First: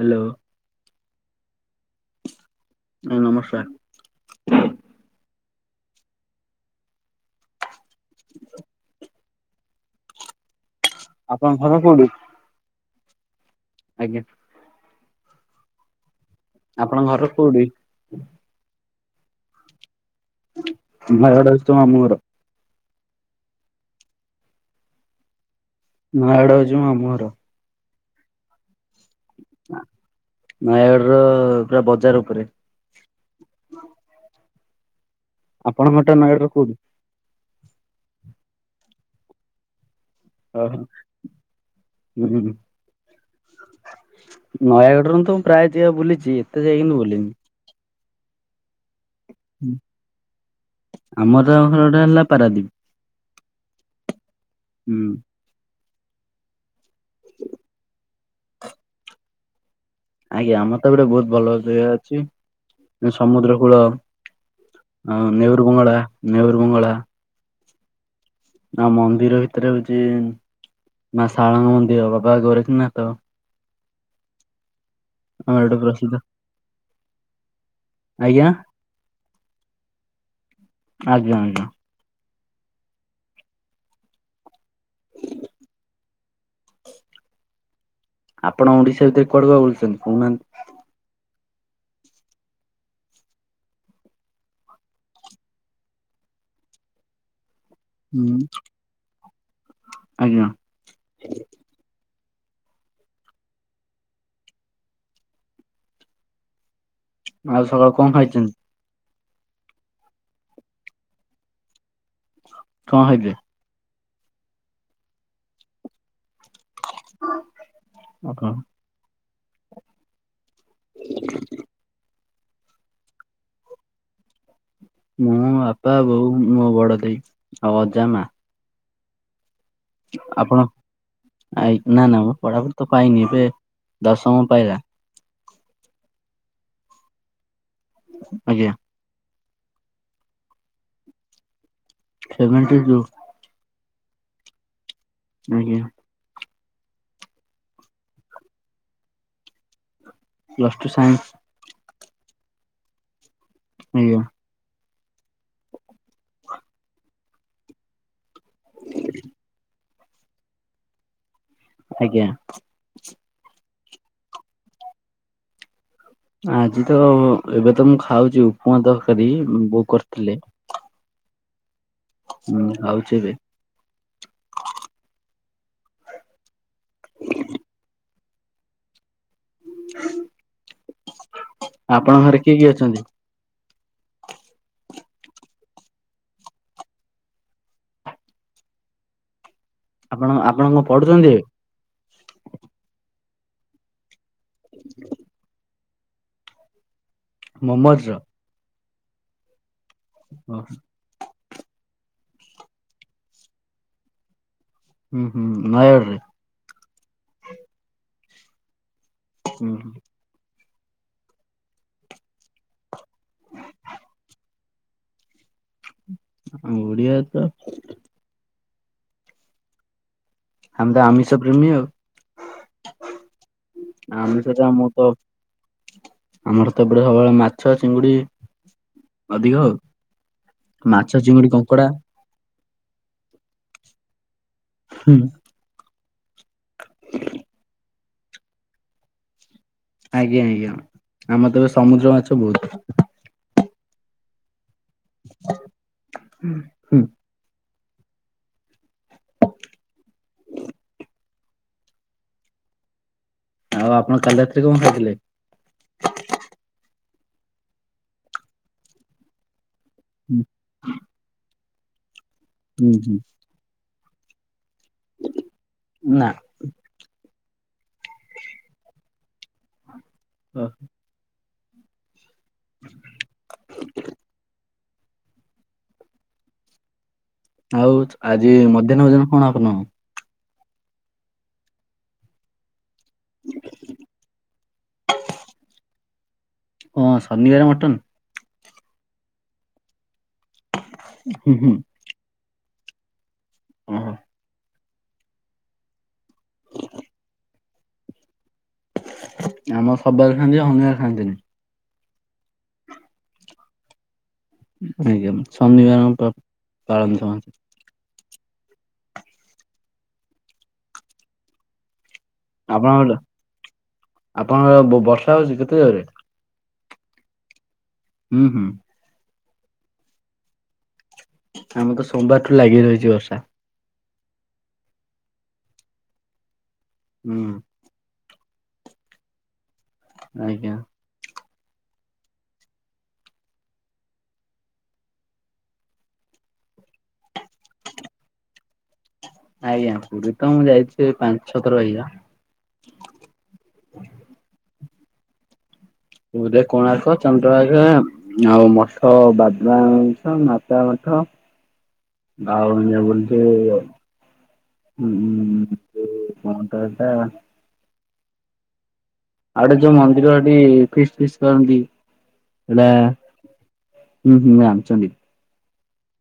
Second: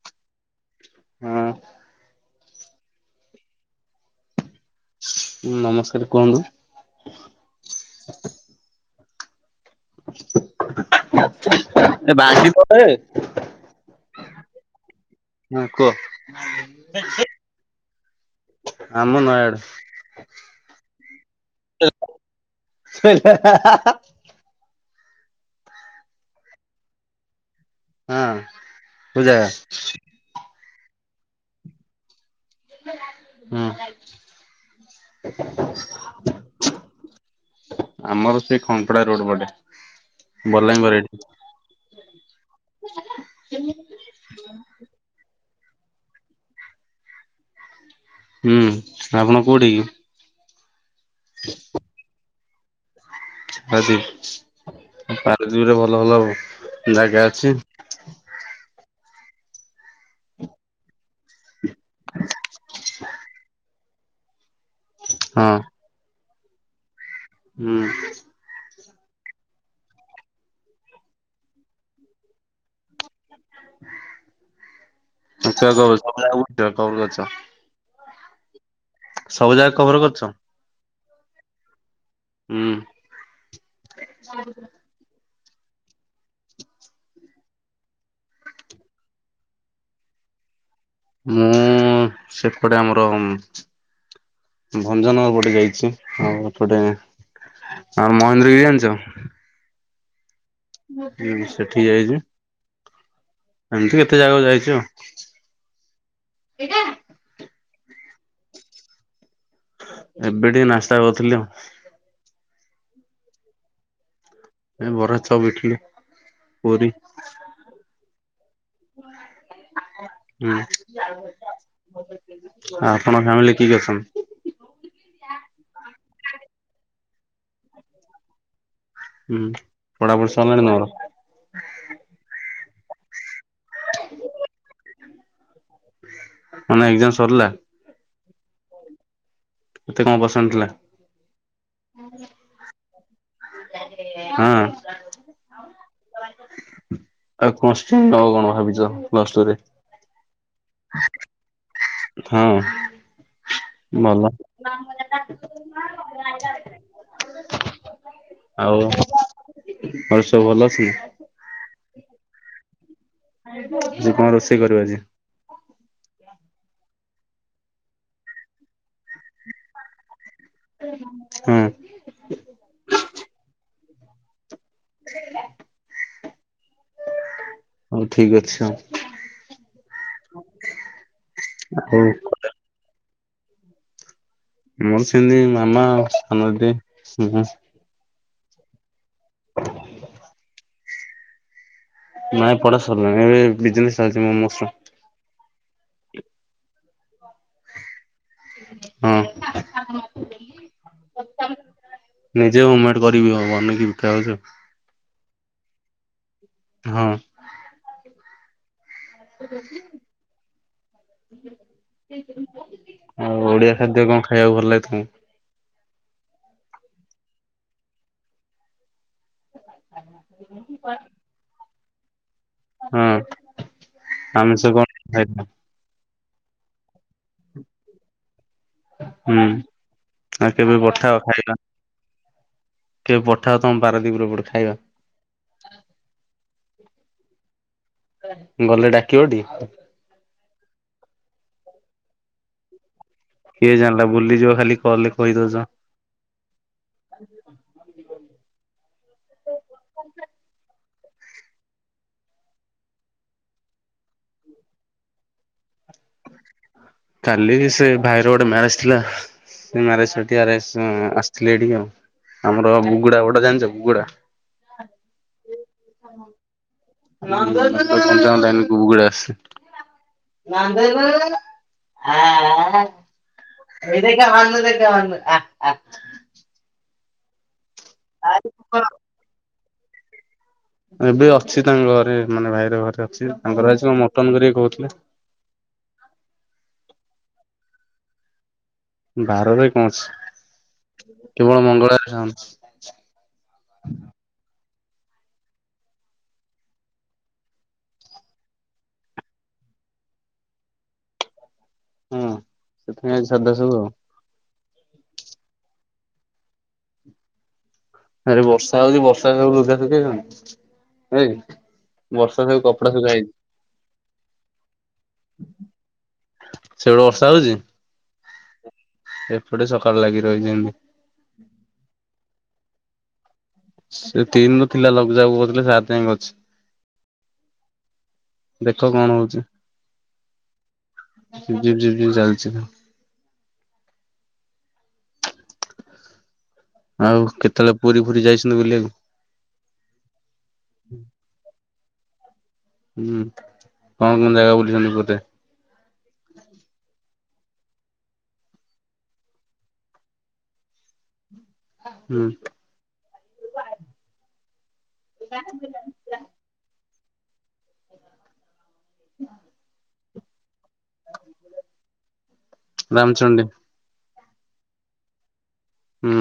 Hello. ହଁ। ହଁ ନମସ୍କାର। ମୋର ନମସ୍କାର କୁହନ୍ତୁ। ହେଁଏଁ ଆପଣଙ୍କ ହେଁଏଁ ଘର କୋଉଠି? ହେଁଏଁ ଏ ବାଗି ପଡେ। ଆଜ୍ଞା। ହଁ କୁହ। ଆପଣଙ୍କ ଘର କୋଉଠି? ହାଁ ମୁଁ ନୟାଗଡ ନୟାଗଡ଼ରେ ତୋର ମାମୁଁ ଘର। ହେଁ ହେଁ ହାଁ ହାଁ ନୟାଗଡ ହେଉଛି ମୋ ମାମୁଁ ଘର। ହଁ କୋଉଁ ଜାଗା? ନୟାଗଡ଼ର ପୁରା ବଜାର ଉପରେ। ଆପଣଙ୍କ ଘରଟା ନୟାଗଡ଼ର କୋଉଠି? ହଁ। ଆମର ସେଇ ଖଙ୍କପଡା ରୋଡ ପଟେ। ଓ ହୋ। ବଲାଙ୍ଗୀର ଏଠି ହୁଁ ହୁଁ। ନୟାଗଡ଼ରେ ତ ମୁଁ ପ୍ରାୟ ଯାଗା ବୁଲିଛି ଏତେ ଯାଇ କିନ୍ତୁ ବୁଲିନି ହୁଁ ଆପଣ କୋଉଁଠି କି? ଆମର ଘର ଟା ହେଲା ପାରାଦ୍ୱୀପ। ପାରାଦ୍ୱୀପ ହୁଁ। ଦୁଇରେ ଭଲ ଭଲ ଜାଗା ଅଛି ହ ଆଜ୍ଞା ଆମର ତ ଗୋଟେ ବହୁତ ଭଲ ଜାଗା ଅଛି ସମୁଦ୍ର କୂଳ ଆ ହଁ ନେଉରୁ ବଙ୍ଗଳା ନେଉରୁ ବଙ୍ଗଳା ହୁଁ ମନ୍ଦିର ଭିତରେ ହେଉଛି ମା ଶାରଳାଙ୍କ ମନ୍ଦିର ବାବା ଗେରେଖ ନାଥ ଆମର ଆଛା ଏଠୁ ପ୍ରସିଦ୍ଧ ଆଛା କେଉଁଠି ଅଛ ଆଜ୍ଞା ସବୁ ଜାଗା ଖବର କରୁଛ ଆଜ୍ଞା ଆଜ୍ଞା। ହୁଁ ଆପଣ ଓଡ଼ିଶା ଭିତରେ କୁଆଡ଼େ କୁଆଡ଼େ ବୁଲିଛନ୍ତି କହୁନାହାନ୍ତି ମୁଁ ସେପଟେ ଆମର ଭଞ୍ଜନଗର ପଟେ ଯାଇଛି ଆଉ ପଟେ ଆଉ ହୁଁ। ମହେନ୍ଦ୍ରଗିରି ଜାଣିଛ ଆଜ୍ଞା ହଁ ସେଠି ଯାଇଛି ଏମିତି କେତେ ଜାଗାକୁ ଯାଇଛି ଆଉ ଏଇଟା ଆଉ ସକାଳୁ କଣ ଖାଇଛନ୍ତି ଏବେ ଟିକେ ନାସ୍ତା କରିଥିଲି ଆଉ କଣ ଖାଇଥିଲେ ଏ ବରା ଚପ୍ ଇଟିଲି ପୁରୀ ଆପଣ? ହୁଁ ଆପଣଙ୍କ ଫ୍ୟାମିଲିରେ କିଏ କିଏ ଅଛନ୍ତି ମୁଁ ବାପା ବୋଉ ମୋ ବଡ଼ ଦେଇ ଆଉ ଅଜା ମା ହୁଁ ପଢାପଢି ସରିଲାଣି ଆପଣ ତମର? ନା ନା ମୁଁ ପଢ଼ାପଢ଼ି ତ ପାଇନି ଏବେ ଦଶମ ପାଇଲା ମାନେ ଏକ୍ଜାମ ସରିଲା ଆଜ୍ଞା କେତେ କଣ ପସେଣ୍ଟେ ଥିଲା ସେଭେଣ୍ଟି ଟୁ ହଁ ଆଜ୍ଞା ଆଉ କଣସି ନବ କଣ ଭାବିଛର ପ୍ଲସ୍ ଟୁ ସାଇନ୍ସି ହଁ ଆଜ୍ଞା ଭଲ ଆଉ ଘରେ ସବୁ ଭଲ ଅଛନ୍ତି ଆଜ୍ଞା ଆଜି କଣ ରୋଷେଇ କରିବ ଆଜି ଆଜି ତ ଏବେ ତ ମୁଁ ଖାଉଛି ଉପମା ତରକାରୀ ବେଉ କରିଥିଲେ ହୁଁ ହୁଁ ଖାଉଛି ଏବେ ହୁ ହୁ ସ ସ ଠିକ୍ ଅଛି ହଉ ଆଉ ଆପଣ ଘରେ କିଏ କିଏ ଅଛନ୍ତି ମୋର ସେମିତି ମାମା ଆ ସାନଦି ହୁ ହଁ। ଆପଣ ଆପଣ କଣ ପଢୁଛନ୍ତି? ନାଇଁ ପଢା ସରିଲାଣି ଏବେ ବିଜେ ଚାଲି ମ। ମହମ୍ମଦର। ହଁ। ଓହୋ। ନିଜେ ହମେଟ କରିବି, ବନେଇକି ବିକା ହଉଛି। ହୁଁ ହୁଁ। ହଁ। ହୁଁ। ହଉ ଓଡିଆ ଖାଦ୍ୟ କଣ ଖାଇବାକୁ ଭଲ ଲାଗେ? ତମ ଆଉ ଓଡିଆ ତ ଆ ଆମ ତ ଆମି ସବ ପ୍ରେମୀଉ ହଁ ଆମିଷ ଟା କଣ ଆମର ତ ଖାଇଥିଲ ଆମର ସେପଟ ସବୁବେଳେ ମାଛ ଚିଙ୍ଗୁଡି। ହୁଁ ଅଧିକ ଆଉ ଆଉ କେବେ ପଠାଅ ମାଛ ଚିଙ୍ଗୁଡି ଖାଇବା କଙ୍କଡା। କେବେ ପଠା ତମ ପାରାଦି ପୁରଟେ ଖାଇବା। ହୁଁ। ଗଲେ ଡାକିବ ଟିକେ। ଆଜ୍ଞା ଆଜ୍ଞା ଆମର ତ ଏବେ ସମୁଦ୍ର ମାଛ ବହୁତ। କିଏ ଜାଣିଲା ବୁଲିଯିବ ଖାଲି କହେ କହିଦଉଛ। ହୁଁ। ହିଁ। ଆଉ ଆପଣ କାଲି ରାତିରେ କଣ ଖାଇଥିଲେ? କାଲି ସେ ଭାଇର ଗୋଟେ ମ୍ୟାରେଜ ଥିଲା। ସେମାନୋରେଠିକରେ ଆସିଥିଲେ ଏଠିକେ ଆଉ ଆମର ହୁଁ ହୁଁ ବୁଗୁଡା ଗୋଟେ ଜାଣିଛ ବୁଗୁଡା। ନା। ତା ଏକୁୁକୁଡା ଆସ। ଏ ଦେ ଦେଖ ଆ ଆ। ଆଉ ଆଜି ମଧ୍ୟାହ୍ନ ଭୋଜନ କଣ ଆପଣ ଏବେ ଅଛି ତାଙ୍କ ଘରେ ମାନେ ଭାଇର ଘରେ ଅଛି ତାଙ୍କର ଭାଇଛି କଣ ମଟନ କରିକି କହୁଥିଲେ। ଓ ସର୍ନିବାର ମଟନ। ବାରରେ କଣ ଅଛି ହୁଁ କେବଳ ହୁଁ ମଙ୍ଗଳରେ ଚାହୁନ। ଓହୋ। ଆମ ସବାରେ ଖାଆନ୍ତି ହଙ୍ଗି ଖାଆନ୍ତିନି। ହଁ ସେଥିପାଇଁ ଆ ସାଧା ସବୁ ଆଉ। ଆ ସଧିବହ ପାଳନ ସମ ଆରେ ବର୍ଷା ହଉଛି ବର୍ଷା ଏ। ବର୍ଷା ହଉ। ଆପଣଙ୍କ ଆପଣଙ୍କ ବର୍ଷା ହଉଛି? କେତେ ଜରରେ ସେଗଡୁ ବର୍ଷା ହଉଛି। ହୁଁ ହୁଁ ଏପଟେ ସକାଳୁ ଲାଗି ରହିଛନ୍ତି। ଆମ ତ ସୋମବାର ଠୁ ଲାଗି ରହିଛି ବର୍ଷା। ସେ ତିନି ରୁ ଥିଲା ଲଘୁଚାପ କହୁଥିଲେ ସାତ୍ ଯାକେ ଅଛି। ହୁଁ। ଦେଖ କଣ ହୋଉଚି? ଆଜ୍ଞା। ଜିପ୍ ଜିପ୍ ଜିପ୍ ଯେମିତି ଚାଲିଚି ଆଉ କେତେବେଳେ ପୁରୀ ଫୁରୀ ଯାଇଛନ୍ତି ବୁଲିବାକୁ? ଆଜ୍ଞା ପୁରୀ ତ ମୁଁ ଯାଇଛି ପାଞ୍ଚ୍ ଛଅ ଥର ପରିକା ହୁଁ କଣ କଣ ଜାଗା ବୁଲିଛନ୍ତି ପୁରି ରେ? ପୁରୀ ରେ କୋଣାର୍କ ଚନ୍ଦ୍ରଭାଗା ଆଉ ମଠ ବାବା ମଠ ମାତା ମଠ ହୁଁ ଆଉ ଯୋଉ ତେ [inaudible] କଁ ତ ହେଟା? [inaudible] ଆଉ ଗୋଟେ ଯୋଉ ମନ୍ଦିର ଏଠି ଫିସ୍ ଫିସ୍ କରନ୍ତି ସେଟା ରାମଚଣ୍ଡୀ ହୁଁ ହୁଁ ରାମ୍ ଚଣ୍ଡୀ। ହୁଁ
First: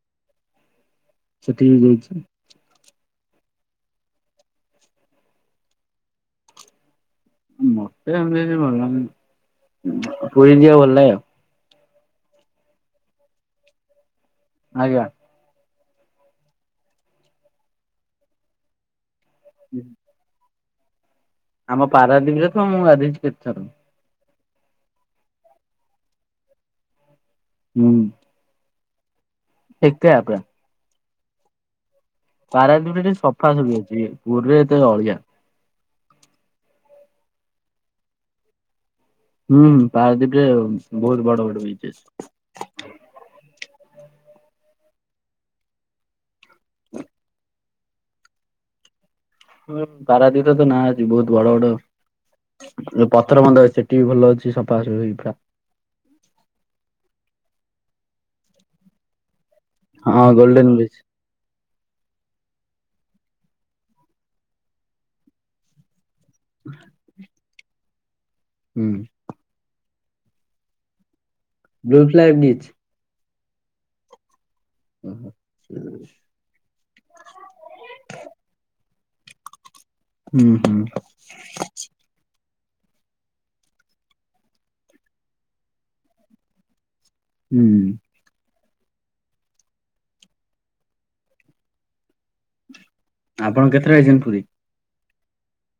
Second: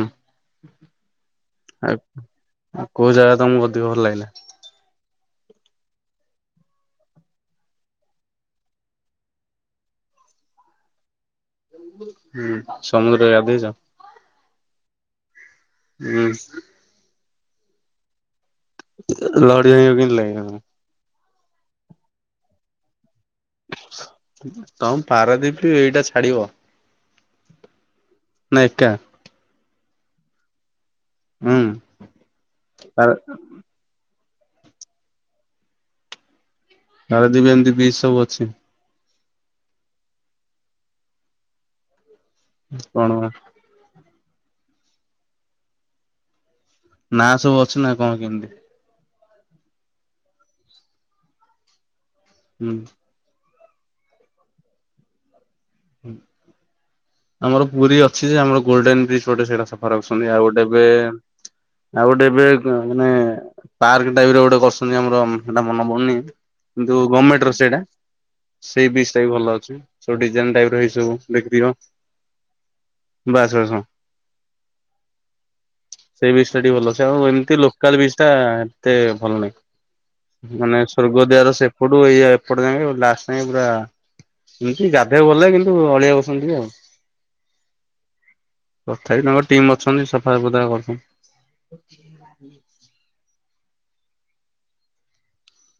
ସେଠିକି ଆ ଯାଇଛି। ଆଉ କୋଉ ଜାଗା ତମକୁ ଅଧିକ ଭଲ ଲାଗିଲା? ମୋତେ [inaudible] ପୁୁରୀ ଥିବା ଭଲ୍ ଲାଗେ। ହୁଁ ସମୁଦ୍ର ରେ ଗାଧେଇଚ? ଆଜ୍ଞା। ହୁଁ। ଲହଡ଼ି ଭାଙ୍ଗି ବାକୁ କେମିତି ଲାଗେ ଆ ଆମ ପାରାଦୀପ୍ ରେ ତ ମୁଁ ଗାଧୋଇଚି କେତେଥର ତମ ପାରାଦୀପ ରେ ଏଇଟା ଛାଡିବ ହୁଁ। ନା ଏକା। ଏକା ଆଗୁଆ ହୁଁ। ପାରାଦୀପ୍ ରେ ଟିକେ ପାରା ସଫାସଫି ଅଛି ପୁରୀରେ ଏତେ ଅଳିଆ ପାରାଦୀପ୍ ଏମ୍ତି ବିଚ୍ ସବୁ ଅଛି। ହୁଁ ପାରାଦୀପ୍ ରେ ବହୁତ୍ ବଡ ବଡ ବିଚ୍ ଅଛି। କଣ ବା। ନାଁ ସବୁ ଅ ଛି ନା କଣ କେମିତି? ହଁ ପାରାଦୀପ୍ ର ତ ନାଁ ଅଛି ବୋହୁତ୍ ବଡ ବଡ ହୁଁ। ପତ୍ର ବନ୍ଧ ଅଛି ସେଠି ବି ଭଲ ଅଛି ସଫା ସଫୀ ପୁରା ଆମର ପୁରୀ ଅଛି ଯେ ଆମର ଗୋଲ୍ଡେନ୍ ବିଚ୍ ପଟେ ସେଇଟା ସ ହଁ ରଖୁଛନ୍ତି ଆଉ ଗୋଟେ ଗୋଲ୍ଡେନ ଏବେ ବିଚ୍ ଆଉ ଗୋଟେ ଏବେ ମାନେ ପାର୍କ ଟାଇପ୍ ରେ ଗୋଟେ କରିଚନ୍ତି ଆମର ସେଟା ମନେ ପଡୁନି। କିନ୍ତୁ ଗମେଣ୍ଟ୍ ର ସେଇଟା ହୁଁ ସେଇ ବିଚ୍ ଟା ଭଲ ଅଛି ସବୁ ଡିଜାଇନ ଟାଇପ ର ହେଇଚି ସବୁ ବୀକ୍ରୀ ହଁ ବ୍ଲୁ ଫ୍ଲାଗ ବିଚ୍। ବାସ୍ ବାସ୍ ହଁ ସେଇ ବିଚ୍ ଟା ଟିକେ ଭଲ ଅଛି ଆଉ ଏମିତି ଲୋକାଲ୍ ବିଚ୍ ଟା ତେ ଭଲ ନାହିଁ ହୁଁ ହୁଁ ମାନେ ସ୍ୱର୍ଗ ଦ୍ୱାର ସେପଟୁ ଇ ଏପଟ ଯାକେ ଲାଷ୍ଟ ଯାକେ ପୁରା ଏମିତି ଗାଧୋଇବାକୁ ଭଲ ଲାଗେ କି ତୁ ଅଳିଆ ବସନ୍ତି ଆଉ? ହୁଁ। ତଥାପି ତାଙ୍କର ଟିମ୍ ଅଛନ୍ତି ସଫା ସୁୁତୁରା କରୁଛନ୍ତି। [inaudible] ଆପଣ କେତେଥର ଯାଇଛନ୍ତି ପୁରୀ?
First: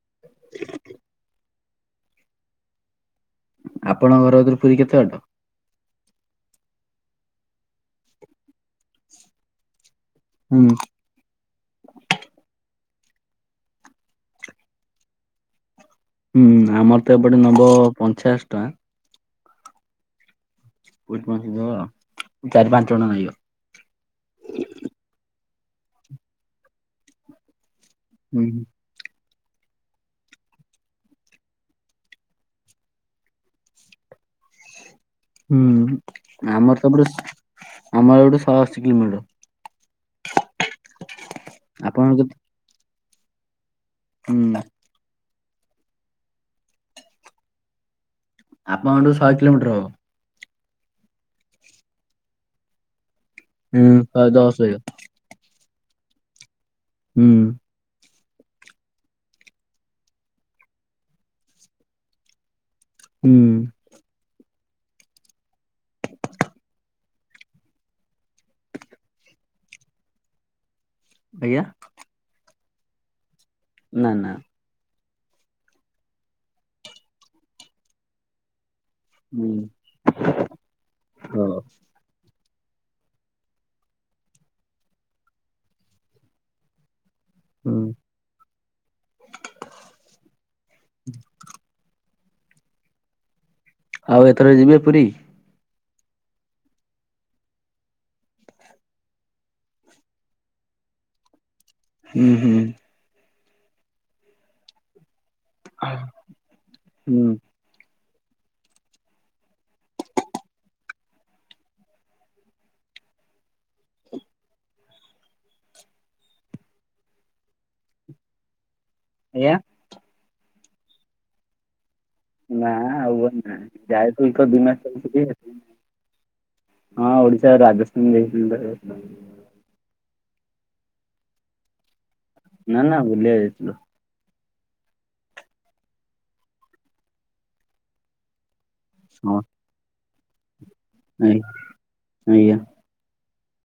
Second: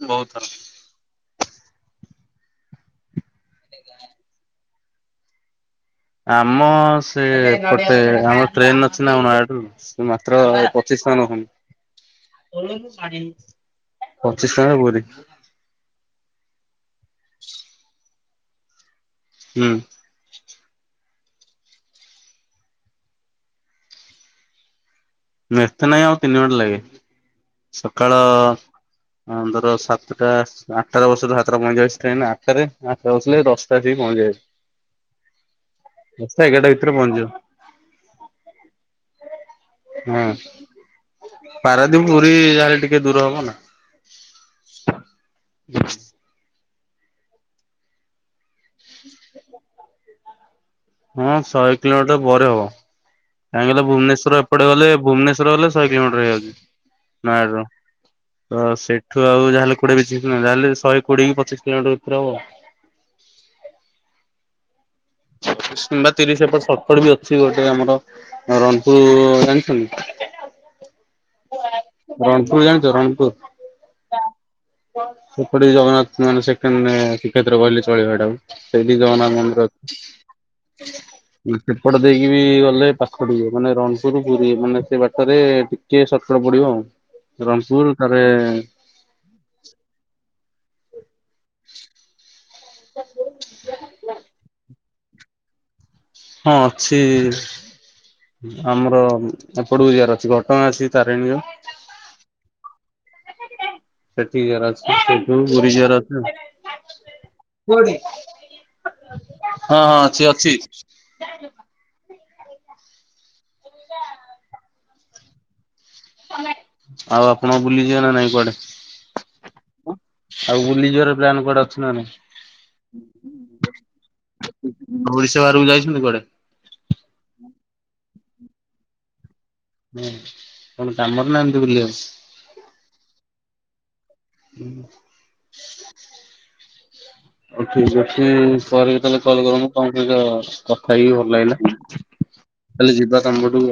ବହୁତ ଥର। ଆପଣଙ୍କ ଘର ଗତିରୁ ପୁରୀ କେତେ ବାଟ? ଆମ ସେ ପଟେ ଆମ ଟ୍ରେନ ଅଛି ନା ନୟାଗଡ଼ରୁ ସେ ମାତ୍ର ହୁଁ ପଚିଶ ପଚିଶ ଟଙ୍କାରେ ପୁରୀ। ହୁଁ ଆମର ତ ଏପଟେ ନେବ ପଞ୍ଚାଅଶୀ ଟଙ୍କା। ହୁଁ। [inaudible] ଚାରି ପାଞ୍ଚ ଜଣ ଲାଗିବ। ଏତେ ନହିଁ ଆଉ ତିନି ଘଣ୍ଟା ଲାଗେ ସକାଳ ହୁଁ ହଁ ଧର ସାତଟା ଆଠଟା ବସିଲୁ ସାତଟା ପଇଁଚାଳିଶ ଟ୍ରେନ ଆଠଟାରେ ଆଠଟା ବସିଲେ ଦଶଟା ଆସିକି ପହଞ୍ଚିଯାଇଛି। [inaudible] ହୁଁ ଏଗାରଟା ଆମର ତ ଭିତରେ ଏପଟେ ପହଞ୍ଚିଯିବ ଆମର ଏପଟେ ଶହେଅଶୀ କିଲୋମିଟର। ହୁଁ ପାରାଦୀପ୍ ଆପଣଙ୍କ ପୁରୀ କେତେ ଯାହାଲେ ଟିକେ ଦୂର ହବ ନା। ହୁଁ। [unintelligible] ଆପଣଙ୍କଠୁ ଶହେ କିଲୋମିଟର ହବ। ହଁ ଶହେ କିଲୋମିଟର ପରେ ହବ। କାହିଁକ କହିଲ ହୁଁ ଶହେ ଭୁବନେଶ୍ୱର ଦଶ ଏପଟେ ବାଗିଆ ଗଲେ ଭୁବନେଶ୍ୱର ଗଲେ ଶହେ କିଲୋମିଟର ହେଇଯାଉଛି ହୁଁ। ନୟାଗଡ଼ରୁ। ତ ସେଠୁ ଆଉ ଯହାଲେ କୋଡିଏ ପଚିଶ କିଲୋମିଟର ଯାହେଲେ ଶହେ କୋଡିଏ କି ପଚିଶ କିଲୋମିଟର ଭିତରେ ହବ। ହୁଁ। ଚିଶ କିମ୍ବା ତିରିଶ ଏପଟ ସତୁରି ବି ଅଛି। ଅଛି ଗୋଟେ ଆମର ରଣପୁର ଜାଣିଛନ୍ତି। ଆଜ୍ଞା। ରଣପୁର ଜାଣିଛ ରଣପୁର? ନା ନା। ସେପଟେ ଜଗନ୍ନାଥ ମାନେ ସେକେଣ୍ଡ ଶ୍ରୀକ୍ଷେତ୍ର କହିଲେ ଚଳିବ ହେଇଟାକୁ। ସେଇଠି ଜଗନ୍ନାଥ ହୁଁ ହଉ ମନ୍ଦିର ଦେଇକି ବି ଗଲେ ପାଖ ଟିକେ ମାନେ ରଣପୁର ପୁରୀ ମାନେ ସେ ବାଟରେ ଟିକେ ଶର୍କଟ ପଡିବ ଆଉ। ହୁଁ ରଣପୁର ତାରେ [inaudible] [inaudible] ଆଉ ଏଥର ଯିବେ? ପୁରୀ। ହଁ ଅଛି। ଆମର ଏପଟକୁ ଯିଆର ଅଛି ଘଟଗାଁ ଅଛି ତାରିଣୀ। ହୁଁ-ହୁଁ। ସେଠିକି ଯିବାର ଅଛି ସେଠୁ ପୁରୀ ଯିବାର ଅଛି ହୁଁ ଆଉ। [unintelligible] ହଁ ଅଛି ଅଛି [unintelligible] [inaudible] ଆଉ ଆପଣ ବୁଲିଯିବେ ନା ନାଇଁ କୁଆଡେ? ଆଜ୍ଞା? [unintelligible] ଆଉ ବୁଲିଯିବାର ପ୍ଲାନ୍ କୁଆଡେ ଅଛନ୍ତି ନା [unintelligible] [unintelligible] ଓଡିଶା ବାହାରକୁ ଯାଇଛନ୍ତି କୁଆଡେ? [unintelligible] ହଁ ଓଡିଶା ରାଜସ୍ଥାନ ଯାଇଥିଲ [unintelligible] [unintelligible] କଣ କାମରେ ନା ଏମତି ବୁଲିଆକୁ? ନା ନା ବୁଲିଆ ଯାଇଥିଲୁ। [unintelligible] [inaudible] ହଉ ଠିକ ଅଛି, [unintelligible] ତାହେଲେ କଲ ହଁ କରନ୍ତୁ ତମ ସହିତ କଥା ହେଇକି ଭଲ ଆଜ୍ଞା। ଲାଗିଲା, ତାହେଲେ ଯିବା ତମ ପଟକୁ ଆଉ।